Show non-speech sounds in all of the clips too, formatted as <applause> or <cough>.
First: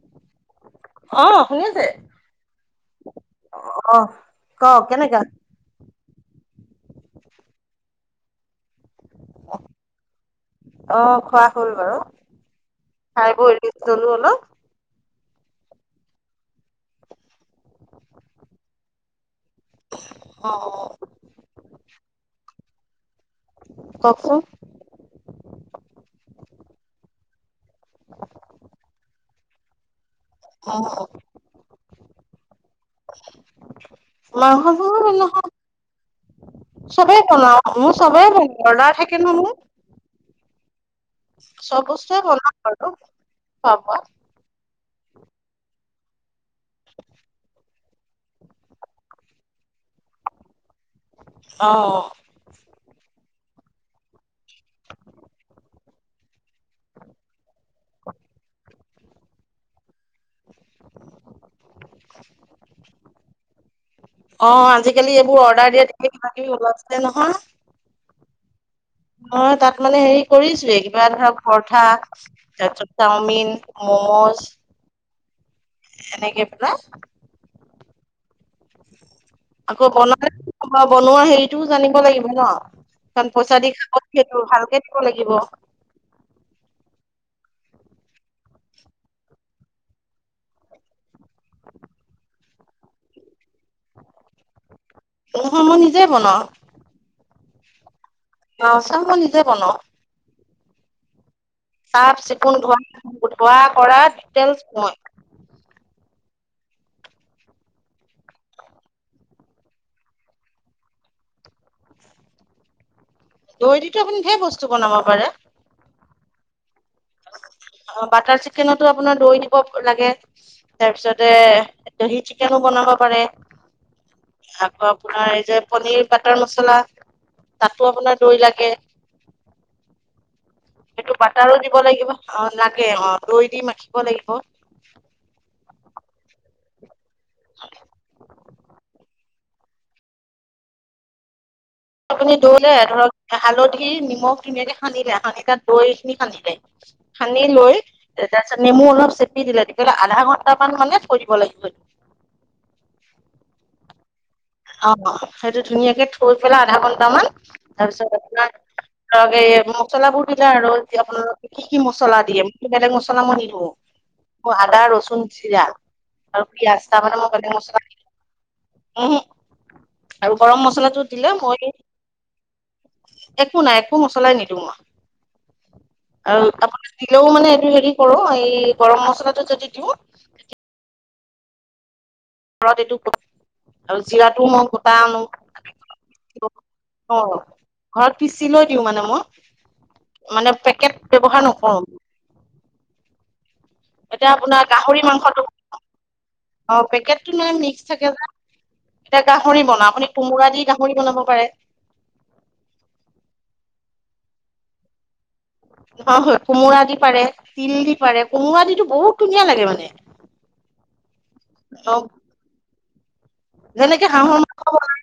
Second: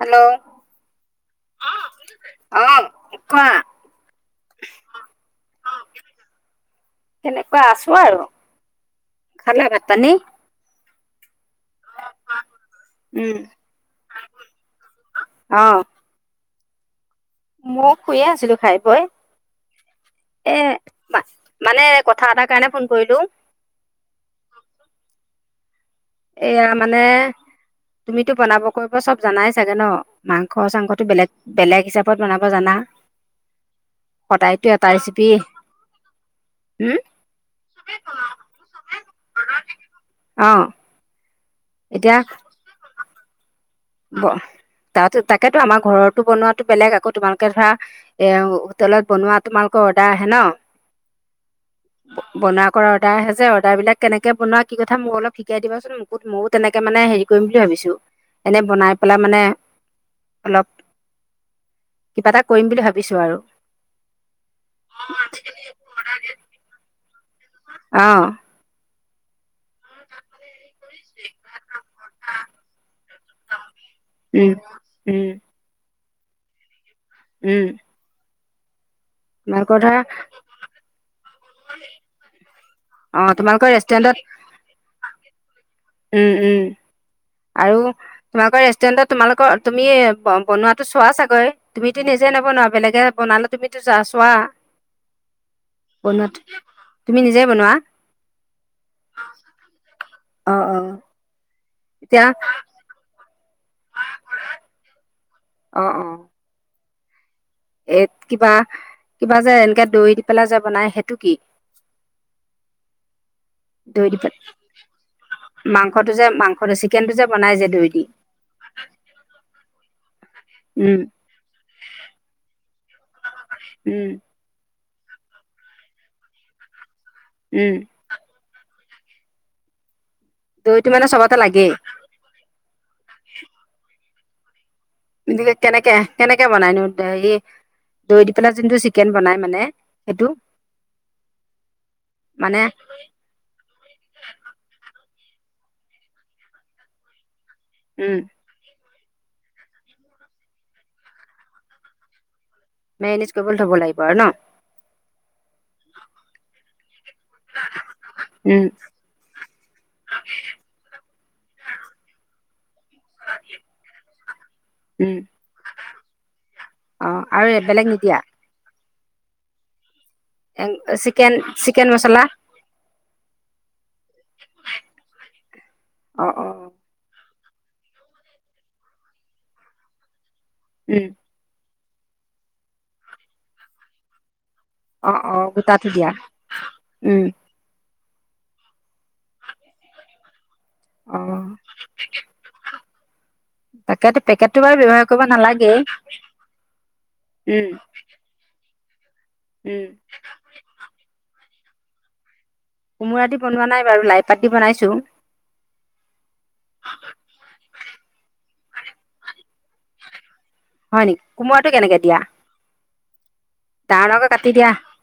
Hello অ শুনিছে অ কোৱা অ ক কেনেকা সেনেকোৱা আছো আৰু খালা ভাত পানী। অ খোৱা হৈ গ'ল বাৰু, উম খাই বৈ ৰেষ্ট ললো অলপ। অ মই শুইয়ে আছিলো খাই বই। অ অ পা মানে কথা এটাৰ কাৰণে ফোন কৰিলো। কওক ক। এয়া মানে, তুমিতো বনাব কৰিব চব জনায়ে চাগে ন। মাংস চাংসটো অ', বেলেগ, বেলেগ হিচাবত বনাব জানা। সদায়তো এটায়ে মাংসবোৰ চিতি চবে বনাও, মোৰ চবে বনাও অৰ্ডাৰ থাকে ন মোৰ। অ চব এতিয়া বস্তুৱে বনাও বাৰু, ভাল পোৱা। তাতো তাকেতো আমাৰ ঘৰটোও বনোৱাতো বেলেগ আকৌ তোমালোকে ধৰা এ হোটেলত বনোৱা তোমালোকৰ অৰ্ডাৰ আহে ন। অ অ বনা কৰা অৰ্ডাৰ আহে যে অৰ্ডাৰ বিলাক কেনেকে বনোৱা, কি কথা মোক অলপ শিকাই দিবা চোন। বিহুত ময়ো তেনেকে মানে হেৰি কৰিম বুলি ভাবিছো। এনে বনাই পেলাই মানে, অলপ কিবা এটা কৰিম বুলি ভাবিছোঁ আৰু অ আজিকালি এইবোৰ অৰ্ডাৰ দিয়া কিবা কিবি ওলাইছিলে নহয় অ অ তাত মানে হেৰি কৰিছিলেগে। এয়া ধৰক পৰঠা তাৰপিছত চাওমিন মমোজ উম এনেকে তোলা উম আকৌ ধৰা বনালেতো নহব বনোৱা হেৰিটোও জানিব লাগিব ন। অঁ কাৰণ পইছা তোমালোকৰ দি খাব ৰেষ্টুৰেণ্টত যিহেতু ভালকে দিব লাগিব। উম উম আৰু তোমালোকৰ ৰেষ্টুৰেণ্টত তোমালোকৰ তুমিয়ে ব বনোৱাতো চোৱা চা গৈ তুমিতো নিজে নবনোৱা বেলেগে বনালে তুমিতো যা চোৱা। নহয় মই নিজে বনাও বনোৱাত তুমি নিজে বনোৱা। অ', চাহ মই নিজে বনাওঁ। অ' অ' চাফ চিকুণ ধোৱা খোৱা কৰা <unintelligible> মই অ' অ' এ কিবা কিবা যে এনেকে দৈ দি পেলাই যে বনায় সেইটো কি? <inaudible> দৈ দিতো আপুনি ধেৰ বস্তু বনাব পাৰে। মাংসটোযে মাংসটো <unintelligible> কেনটোযে বনায় যে দৈ দি অ' বাটাৰ চিকেনতো আপোনাৰ দৈ দিব লাগে উম তাৰপিছত <unintelligible> দহি চিকেনো বনাব পাৰে। উম, আকৌ আপোনাৰ এই যে পনিৰ বাটাৰ মচলা উম তাতো আপোনাৰ দৈ লাগে। দৈটো মানে সেইটো চবতে বাটাৰো লাগেই দিব লাগিব অ লাগে অ দৈ দি মাখিব লাগিব। <unintelligible> কেনেকে কেনেকে বনায়নো হেৰি দৈ দি পেলাই যোনটো চিকেন বনাই মানে এইটো। আপুনি দৈ লৈ ধৰক হালধি নিমখ ধুনীয়াকে সানিলে সানি তাত দৈখিনি সানিলে সানি লৈ উম <unintelligible> নেমু অলপ চেপি দিলে তেতিয়াহলে আধা ঘন্টামান মানে থৈ দিব লাগিব। <unintelligible> কৰিবলৈ থব লাগিব আৰু ন অ', সেইটো ধুনীয়াকে থৈ পেলাই আধা ঘন্টামান তাৰপিছত আপোনাৰ উম ধৰক এই মছলাবোৰ দিলে আৰু দি আপোনালোকে কি কি মছলা দিয়ে মোৰ বেলেগ মছলা মছলা মই নিদিওঁ মই আদা উম ৰচুন জিৰা আৰু পিয়াজ অ তাৰ মানে মই বেলেগ মছলা <unintelligible> নিদিয়া? উহু আৰু গৰম মছলাটো চিকেন দিলে মই- চিকেন মছলা একো নাই একো মছলাই নিদিওঁ মই অ আৰু অ <unintelligible> দিলেও মানে এইটো হেৰি কৰো এই গৰম মছলাটো যদি দিওঁ <unintelligible> <unintelligible> আৰু জিৰাটোও মই <unintelligible> অ অ গোটাটো দিয়া উম <unintelligible> ঘৰত পিচি লৈ দিওঁ মানে মই মানে পেকেট অ ব্যৱহাৰ নকৰোঁ। তাকেতো এতিয়া পেকেটটো আপোনাৰ বাৰু গাহৰি ব্যৱহাৰ কৰিব মাংসটো নালাগেই অ' পেকেটটো <unintelligible> উম মিক্স থাকে যে এতিয়া গাহৰি উম বনা আপুনি কোমোৰা দি গাহৰি বনাব পাৰে। কোমোৰা দি বনোৱা নাই বাৰু লাইপাত দি বনাইছো। <unintelligible> কোমোৰা দি পাৰে তিল দি পাৰে কোমোৰা দি বহুত ধুনীয়া লাগে মানে। হয় নেকি। কোমৰাটো কেনেকে অ দিয়া? যেনেকে ডাঙৰ ডাঙৰকৈ হাঁহৰ কাটি মাংস দিয়া বনাই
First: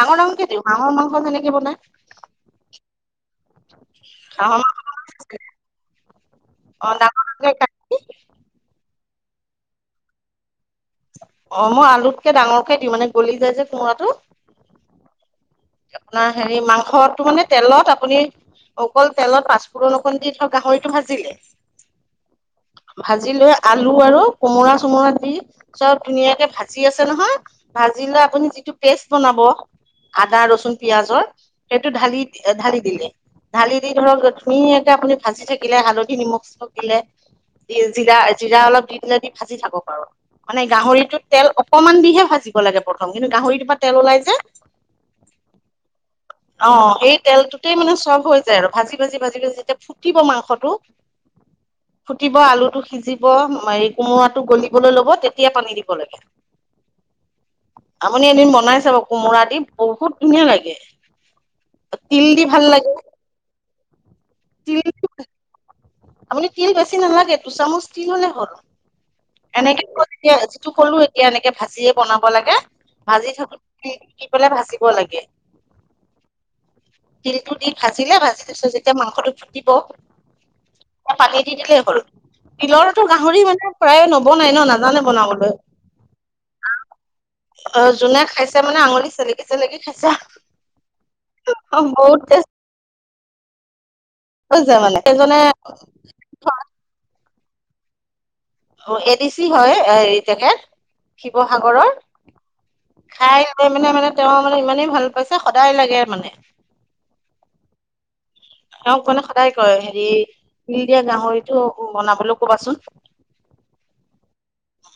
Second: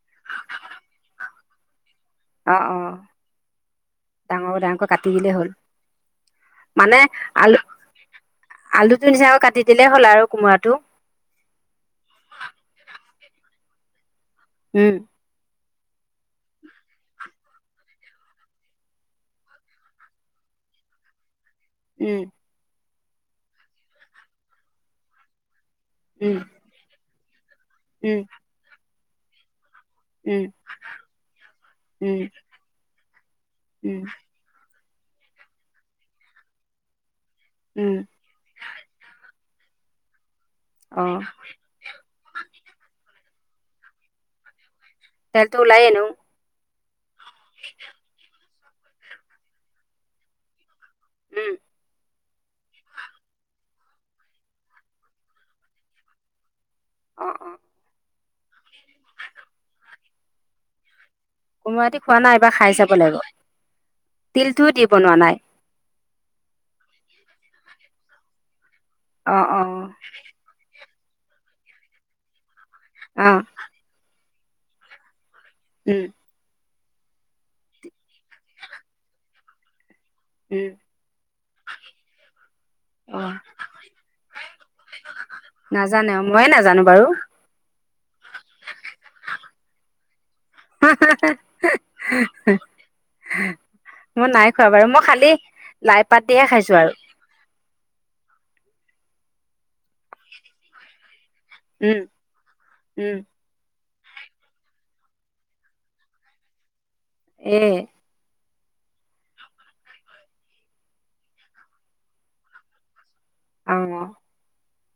ডাঙৰ ডাঙৰ কে দিও হাঁহৰ মাংস যেনেকে বনাই অ' অ' হাঁহৰ ডাঙৰ মাংস ডাঙৰকৈ কাটি দিলেই হ'ল। অ মানে ডাঙৰ ডাঙৰকে আলু কাটি আলুটো নিচিনাকৈ কাটি দিলেই হ'ল আৰু কোমোৰাটো। অ', মই আলুতকে ডাঙৰকে দিওঁ মানে গলি যায় যে কোমোৰাটো। উম, আপোনাৰ হেৰি মাংসটো মানে তেলত আপুনি অকল তেলত পাঁচফোৰণ অকণ দি থ গাহৰিটো ভাজিলে। উম, ভাজি লৈ আলু আৰু কোমোৰা চোমোৰা দি চব উম ধুনীয়াকে ভাজ। জি আছে নহয় ভাজি উম লৈ আপুনি যিটো পেষ্ট বনাব। আদা উম ৰচুন পিয়াজৰ সেইটো উম ঢালি এ ঢালি দিলে ঢালি দি উম ধৰক। ধুনীয়াকে আপুনি ভাজি থাকিলে হালধি নিমখ চিমখ দিলে জি উম জিৰা জিৰা অলপ দি পিনে দি ভাজি থাকক আৰু মানে গাহৰিটো অ' তেল অক কমান দিহে ভাজিব লাগে প্ৰথম কিন্তু গাহৰিটোৰ পা তেল ওলাই যে। তেলতো ওলাই এনো অ সেই তেলটোতেই মানে চব হৈ যায় আৰু ভাজি ভাজি ভাজি ভাজি যেতিয়া ফুটিব মাংসটো। উম। ফুটিব আলুটো সিজিব এই কোমোৰাটো গলিবলৈ ল'ব তেতিয়া পানী দিব লাগে। অ অ। আমনি এদিন বনাই চাব কোমোৰা দি বহুত ধুনীয়া লাগে। কোমোৰাদি খোৱা তিল নাই দি এইবা ভাল খাই লাগে চাব লাগিব তিলটোও তিল দি বনোৱা নাই। আপুনি তিল বেছি নালাগে দুচামুচ তিল হলে হল অ' অ' এনেকে কৈ এতিয়া যিটো কলো এতিয়া এনেকে ভাজিয়ে বনাব লাগে ভাজি অ' থাকো। দি শিকি পেলাই ভাজিব লাগে। উম। তিলটো দি ভাজিলে ভাজি তাছত যেতিয়া মাংসটো ফুটিব। উম। পানী দি দিলেই হ'ল তিলৰটো অ' গাহৰি মানে প্ৰায়ে নবনাই ন নাজানে বনাবলৈ। এ ময়ে নাজানো বাৰু। অ যোনে খাইছে মানে আঙুলি চেলেকি চেলেকি খাইছে অ বহুত তেচ। মই নাই খোৱা হৈছে বাৰু মানে মই খালি সেইজনে লাই পাত দিহে খাইছো আৰু। অ এডি চি হয় এই তেখেত শিৱসাগৰৰ উম উম খাই। খাই মানে মানে তেওঁ মানে ইমানেই ভাল পাইছে সদায় লাগে মানে। এ তেওঁক মানে সদায় কয় হেৰি তিল দিয়া গাহৰিটো বনাবলৈ কবাচোন। অ।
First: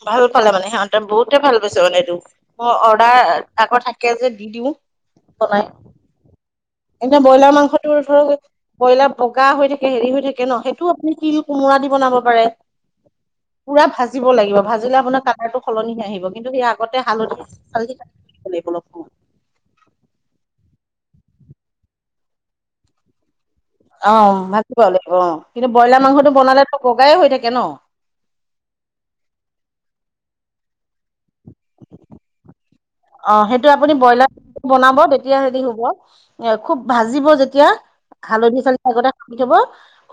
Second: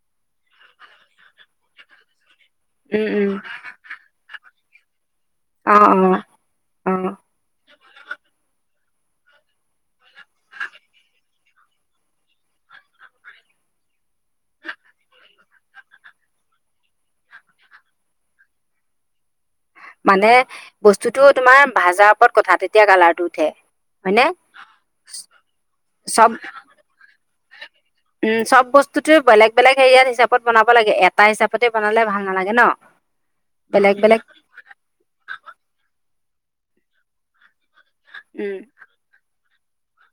ভাল পালে মানে সিহঁতে বহুতে ভাল পাইছে মানে এইটো মোৰ অৰ্ডাৰ উম আকৌ থাক কে যে দি দিও বনাই অ' অ' অ' এতিয়া ব্ৰইলাৰ মাংসটোৰ ধৰক। ব্ৰইলাৰ বগা থাকে হৈ থাকে ন সেইটোও আপুনি তিল কোমোৰা দি বনাব পাৰে পুৰা ভাজিব লাগিব ভাজিলে আপোনাৰ কালাৰটো সলনিহে আহিব কিন্তু সেই আগতে হালধি। চাল অলপ সময় <inaudible> হালধি তাত দিব লাগিব অলপ সময় মানে বস্তুতটো তোমাৰ ভাজাৰ ওপৰত কথা তেতিয়া কালাৰটো উঠে। অ হয়নে ভাজিিবা লাগিব অ কিন্তু ব্ৰইলাৰ চব মাংসটো বনালে তো বগাই হৈ থাকে ন। <inaudible> অ ভাজি বনাব লাগিব অ কিন্তু ব্ৰইলাৰ মাংসটো বনালে তো বগাই হৈ থাকে ন। <inaudible> উম চব বস্তুতে বেলেগ বেলেগ হেৰিয়াত হিচাপত বনাব লাগে এটা হিচাপতে বনালে ভাল নালাগে ন। অ সেইটো আপুনি বেলেগ বেলেগ ব্ৰইলাৰ। বনাব তেতিয়া হেৰি হ'ব এ খুব ভাজিব যেতিয়া উম হালধি চাল। গতে কি থব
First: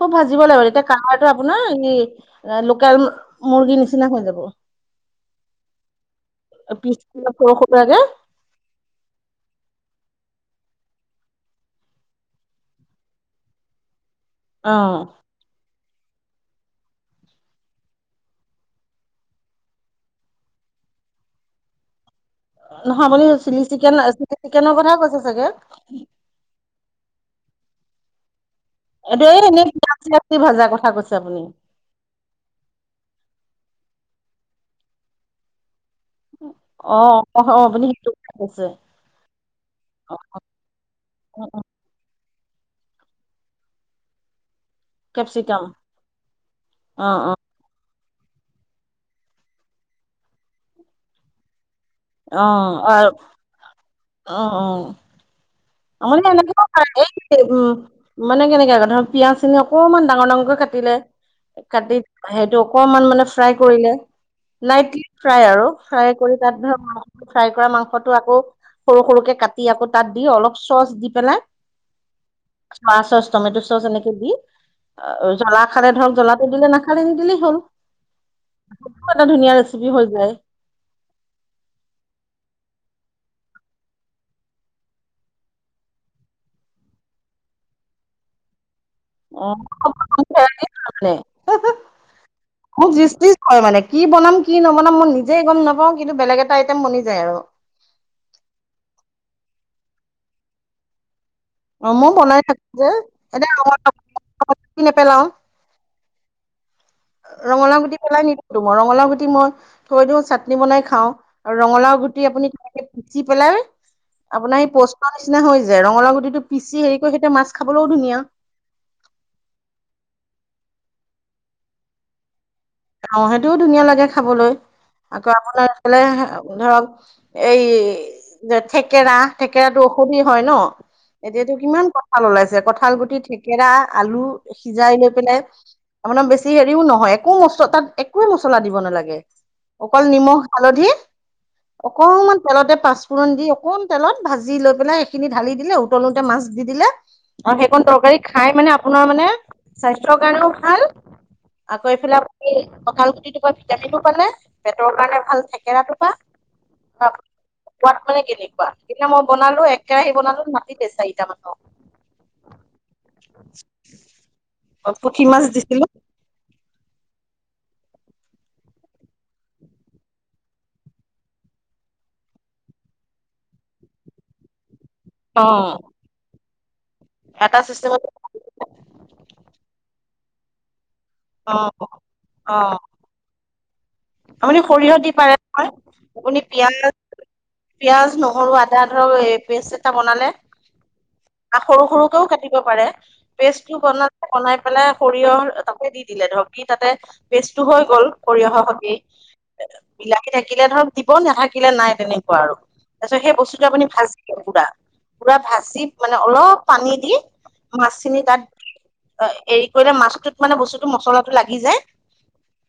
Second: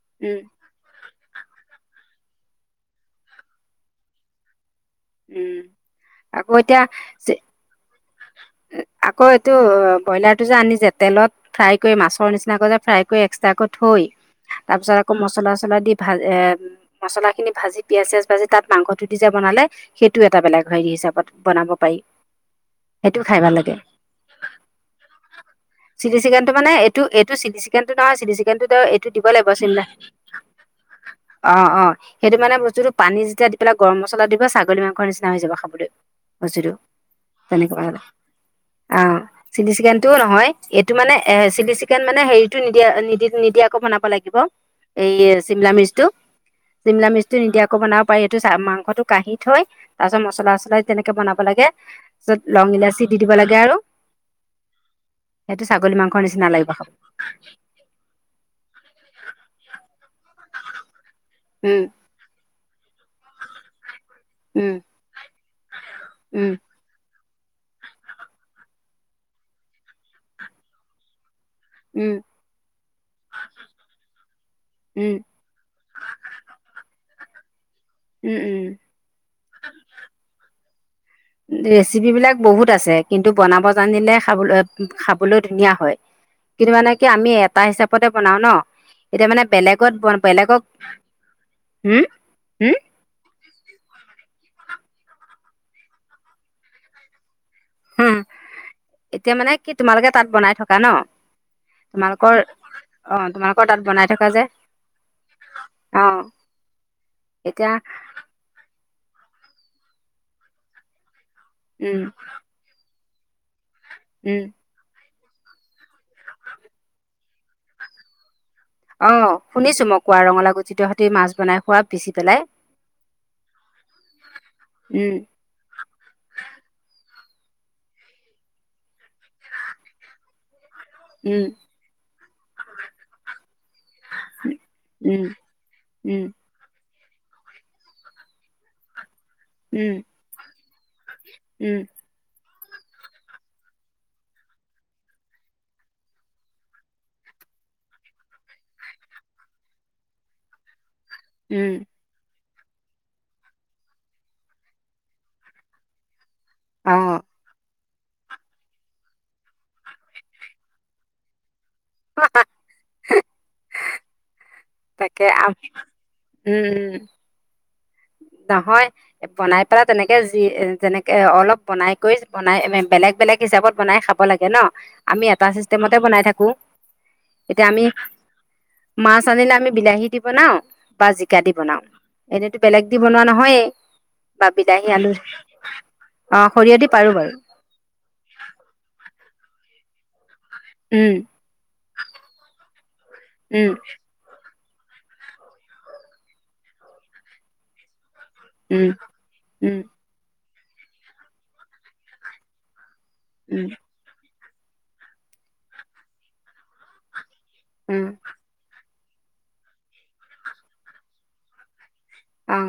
খুব উম ভাজিব লাগিব তেতিয়া <inaudible> আগতে কি থব খুব ভাজিব লাগিব তেতিয়া। <inaudible> কালাৰটো আপোনাৰ এই লোকেল এ মুৰ্গীৰ নিচিনা হৈ যাব। উম। পিছ কা সৰশ টাকে <inaudible> পিছ পিনে সৰশ শুকাই দে <inaudible> এ আকৌ এইটো ব্ৰইলাৰ টো যে আনি যে তেলত। ফ্ৰাই কৈ মাছৰ নিচিনাকৈ যে ফ্ৰাই কৈ যে এক্সট্ৰাকৈ থৈ অ তাৰ পিছত আকৌ মছলাছলা দি। ভাজ এ মছলাখিনি ভাজি পিয়ঁয়াজ চিয়াজ ভাজি তাত মাংসটো দি যে বনালে। সেইটোও এটা বেলেগ হেৰি হিচাপত বনাব পাৰি। নহয় সেইটো আপুনি খাই ভাল চিলি লাগে চিকেন চিলি চিকেনৰ কথা কৈছে চাগে। চি চিকেনটো মানে এইটো চিটি চিকেনটো নহয় চিটিচি চিকেনটো তেওঁ এইটো দিব এই লাগিব এনেই পিয়াজ চিয়াজ দি ভজাৰ কথা কৈছে আপুনি। <unintelligible> অ', অ'। সেইটো মানে বস্তুটো পানী যেতিয়া দি পেলাই গৰম মছলা দিবা ছাগলী মাংসৰ নিচিনা হৈ যাব খাবলৈ। বস্তুটো অ'। অ', অ, তেনেকে আপুনি সেইটো কৈছে অ' চিলি চিকেনটোও অ', নহয় এইটো মানে এ, অ, অ, চিলি চিকে চিকেন মানে হেৰিটো নিদিয়া নিদি-নিদিয়াকৈ বনাব লাগিব। এই কেপচিকাম চিমলা মিচটো, অ', চিমলা মিচটো অ', নিদিয়াকৈ বনাব পাৰি এইটো চা মাংসটো কাঢ়ি থৈ তাৰপিছত মছলা চছলা দি তেনেকে বনাব লাগে। তাৰপিছত লং অ' ইলাচি আৰ দি দিব লাগে আৰু অ', অ'। সেইটো ছাগলী মাংসৰ <unintelligible> মানে নিচিনা লাগিব খাব কেনেকে ধৰ পিয়াঁজখিনি অকণমান ডাঙৰ ডাঙৰকে কাটিলে উম কাটি সেইটো অকমান মানে ফ্ৰাই কৰিলে। উম লাইটলি ফ্ৰাই আৰু ফ্ৰাই কৰি উম তাত ধৰ ফ্ৰাই কৰা মাংসটো আকৌ সৰু সৰুকে কাটি আকৌ তাত দি অলপ চচ দি পেলাই উম খোৱা চচ টমেট' চচ এনেকে দি উম জলা নাখালে ধৰক জ্বলাটো নাখালে নিদিলেই হ'ল। উম, উম। মানে ধুনীয়া ৰেচিপি হৈ যায়। ৰেচিপিবিলাক বহুত আছে কিন্তু বনাব জানিলে খাবলৈ খাবলৈ ধুনীয়া হয়। কিন্তু মানে কি আমি এটা হিচাপতে বনাও ন'। এতিয়া মানে অ' বেলেগত <unintelligible> বেলেগক হম হম হয় মানে কি বনাম কি নবনাম মই নিজে গম নাপাওঁ কিন্তু বেলেগ এটা আইটেম বনি যায় আৰু। হু, এতিয়া মানে কি তোমালোকে তাত বনাই থকা ন'? অ মই তোমালোকৰ বনাই থাকো যে অ' এতিয়া তোমালোকৰ তাত ৰঙালাও বনাই থকা যে। গুটি নেপেলাও অ'। এতিয়া ৰঙালাও গুটি পেলাই নিদিওঁতো, মই ৰঙালাও গুটি মই থৈ দিওঁ চাটনি বনাই খাওঁ। আৰু উম ৰঙালাও গুটি আপুনি পিচি পেলাই উম আপোনাৰ সেই পছ নিচিনা হৈ যায়, ৰঙা গুটিটো পিছি হেৰি কৰি সেইতে মাছ খাবলৈও ধুনীয়া। অ' শুনিছোঁ মই কোৱা ৰঙালা গুটি তহঁতে মাছ বনাই খোৱা পিছি পেলাই। আহওঁ সেইটোও ধুনীয়া লাগে খাবলৈ উম আকৌ আপোনাৰ এফালে ধৰক এই যে থেকেৰা থেকেৰাটো ঔষধি হয় ন'। উম এতিয়াতো কিমান কঠাল ওলাইছে, কঁঠাল গুটি, থেকেৰা, আলু সিজাই লৈ উম পেলাই উম। যি হেৰিও নহয়, একো মচ তাত একোৱে মছলা দিব নালাগে। উম অকল নিমখ হালধি উম অক অকমান তেলতে পাঁচফোৰণ দি অকণমান তেলত ভাজি লৈ পেলাই সেইখিনি ঢালি দিলে উতলোতে মাছ দি দিলে আৰু সেইকণ তৰকাৰী খাই মানে আপোনাৰ মানে স্বাস্থ্যৰ কাৰণেও ভাল উম আকৌ এইফালে কি কঁঠাল গুটিটোৰ পৰা ভিটামিনো পালে, পেটৰ কাৰণে ভাল থেকেৰা টোপা। অ সোৱাদ মানে কেনেকুৱা, সেইদিনা মই বনালো, এক কেৰাহি বনালো মাতিতে চাৰিটা মানৰ। <inaudible> তাকে আহ, দিছিলো উম। নহয়। বনাই পেলাই তেনেকে যি এ যেনেকে অলপ বনাই কৰি বেলেগ বেলেগ হিচাপত বনাই খাব- খাব লাগে ন, আমি অ এটা চিষ্টেমতে বনাই থাকো। এটা এতিয়া আমি- চিষ্টেমত মাছ আনিলে আমি বিলাহী দি বনাও বা জিকা দি অ অ বনাও এনেতো বেলেগ- দি বনোৱা নহয়ে বা আপুনি বিলাহী সৰিয়হ দি আলুৰ পাৰে নহয় অহ, সৰিয়হ দি পাৰো বাৰু। পিয়াঁজ, নহৰু আদা ধৰক এ পেষ্ট এটা বনালে- উম আহ, সৰু সৰুকেও কাটিব পাৰে। উম পেষ্টটো বনাত- বনাই পেলাই সৰিয়হ তাতে দি দিলে, ধৰক দি তাতে পেষ্টটো হৈ গল সৰিয়হৰ উম সৈতে। উম বিলাহী থাকিলে ধৰক দিব, নাথাকিলে নাই তেনেকুৱা আৰু তাৰ পিছত সেই উম বস্তুটো আপুনি ভাজি- পুৰা -পুৰা ভাজি মানে অলপ পানী দি উম মাছখিনি তাত- অহ এৰি কৰিলে মাছটোত মানে বস্তুটো মছলাটো লাগি যায়। অহ।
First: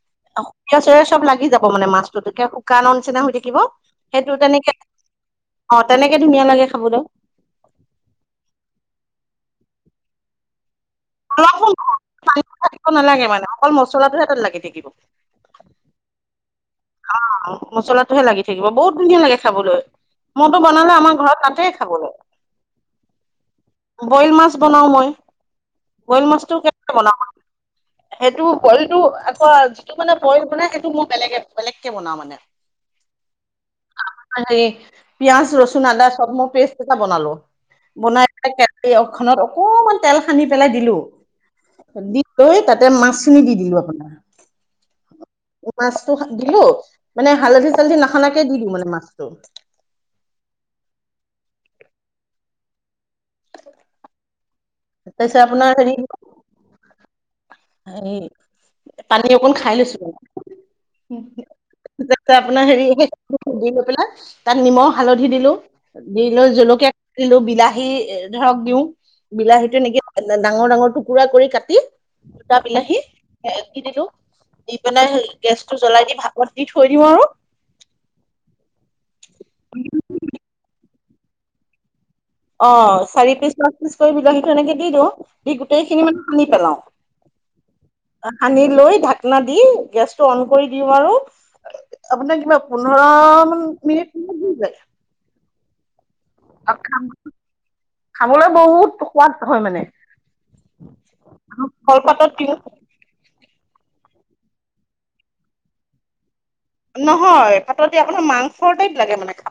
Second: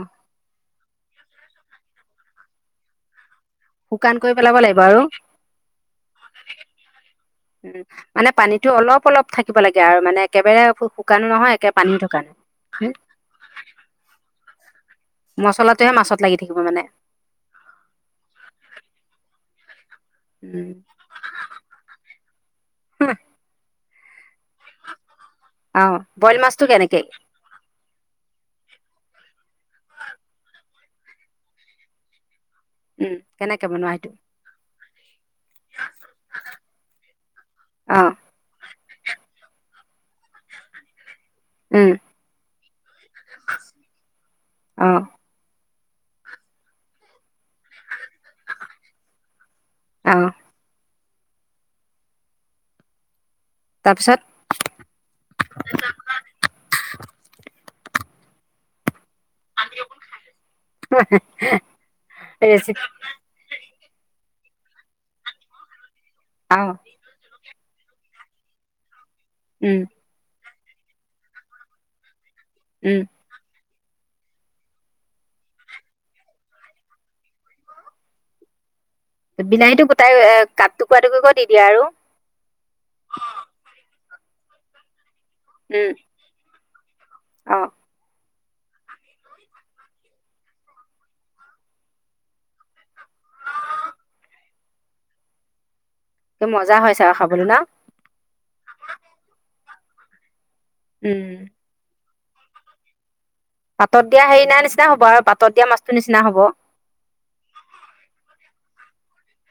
পিয়াজ চব লাগি যাব মানে মাছটো শুকানৰ নিচিনা হৈ থাকিব। শুকান সেইটো কৰি পেলাব তেনেকে লাগিব আৰু অহ, তেনেকে ধুনীয়া লাগে খাবলৈ। উম, মানে পানীটো অলপ অলপ থাকিব লাগে আৰু মানে একেবাৰে- শুকানো নহয় অলপ একে পানীও থকা নাই পানীটো থাকিব নালাগে মানে অকল মছলাটোহে তাতে লাগি থাকিব। মছলাটোহে মাছত লাগি থাকিব মানে। অহ, মছলাটোহে লাগি থাকিব বহুত ধুনীয়া লাগে খাবলৈ। মইটো উম বনালে আমাৰ ঘৰত নাতে খাবলে। বইল মাছ বনাও মই, বইল মাছটো কেনেকে বনাও? সেইটো বইলটো আকৌ যিটো মানে বইল বনাই সেইটো মোৰ বেলেগে- বেলেগকে বনাও মানে। উম, কেনেকে বনোৱা সেইটো? পিয়াজ, ৰচুন, আদা চব মই পেষ্ট এটা বনালো। অ' বনাই- খত অকমান তেল সানি পেলাই দিলোঁ। উম, দি লৈ তাতে মাছখিনি দি দিলোঁ অ' আপোনাৰ। মাছ- টো দিলো মানে হালধি -চালধি নহানাকে দিলো মানে মাছটো। আহ। তাৰপিছত? তাৰপিছত আপোনাৰ হেৰি- হেৰি- পানী অকণ খাই লৈছো যাতে আপোনাৰ ৰেচিপি হেৰি- দি লৈ পেলাই তাত নিমখ, হালধি দিলোঁ। দি লৈ অ' জলকীয়া- দিলো, বিলাহী ধৰক দিওঁ, বিলাহীটো উম, এনেকে ডাঙৰ ডাঙৰ টুকুৰা কৰি কাটি- গোটা উম, বিলাহী- দি দিলো, দি পেলাই গেছটো জ্বলাই দি ভাপত দি থৈ দিওঁ আৰু। বিনাহীতো গোটাই কাতি টুকুৰা টুকুৰ কৰি দি দিয়ে আৰু। অহ, চাৰি পিচ, পাঁচ পিচ কৰি বিলাহীটো এনেকে দি দিওঁ, দি গোটেই খিনি মানে সানি পেলাওঁ। অহ। সানি লৈ, থাকনা দি গেছটো অন কৰি দিওঁ আৰু- আপোনাৰ কিমান পোন্ধৰ মান মিনিট লাগি যায়। এ মজা হৈছে আৰু খাবলৈ ন। খাবলৈ বহুত সোৱাদ হয় মানে। উম। কলপাতাত দিওঁ। পাতত দিয়া হেৰি নেৰা নিচিনা হ'ব আৰু পাতত দিয়া মাছটো নিচিনা হ'ব। নহয় পাতত দিয়া একো নহয় মাংসৰ টাইপ লাগে মানে খা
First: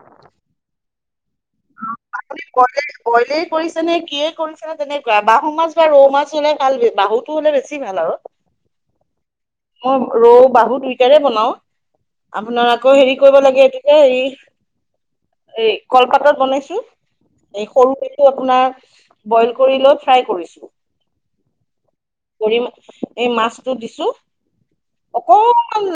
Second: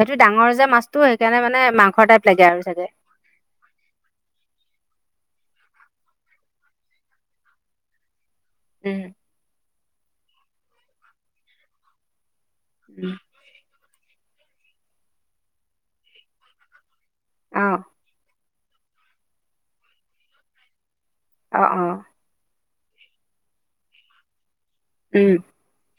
সেইটো ডাঙৰ যে মাছটো সেইকাৰণে মানে মাংসৰ টাইপ লাগে আৰু চাগে। বয়েলেই কৰিছে নে কিয়ে কৰিছে নে তেনেকুৱা, বাহু মাছ বা ৰৌ মাছ হলে ভাল বাহু টো হ'লে বেছি ভাল আৰু। উম। মই ৰৌ বাহু দুইটাৰে বনাও আপোনাৰ আকৌ উম, হেৰি কৰিব লাগে এইটো - এ হেৰি এই কল পাতত বনাইছো। এই অ' সৰু পেটো আপোনাৰ বইল কৰি লৈ ফ্ৰাই কৰিছো। অ অ। কৰিম, এই মাছটো দিছো। উম। অকণ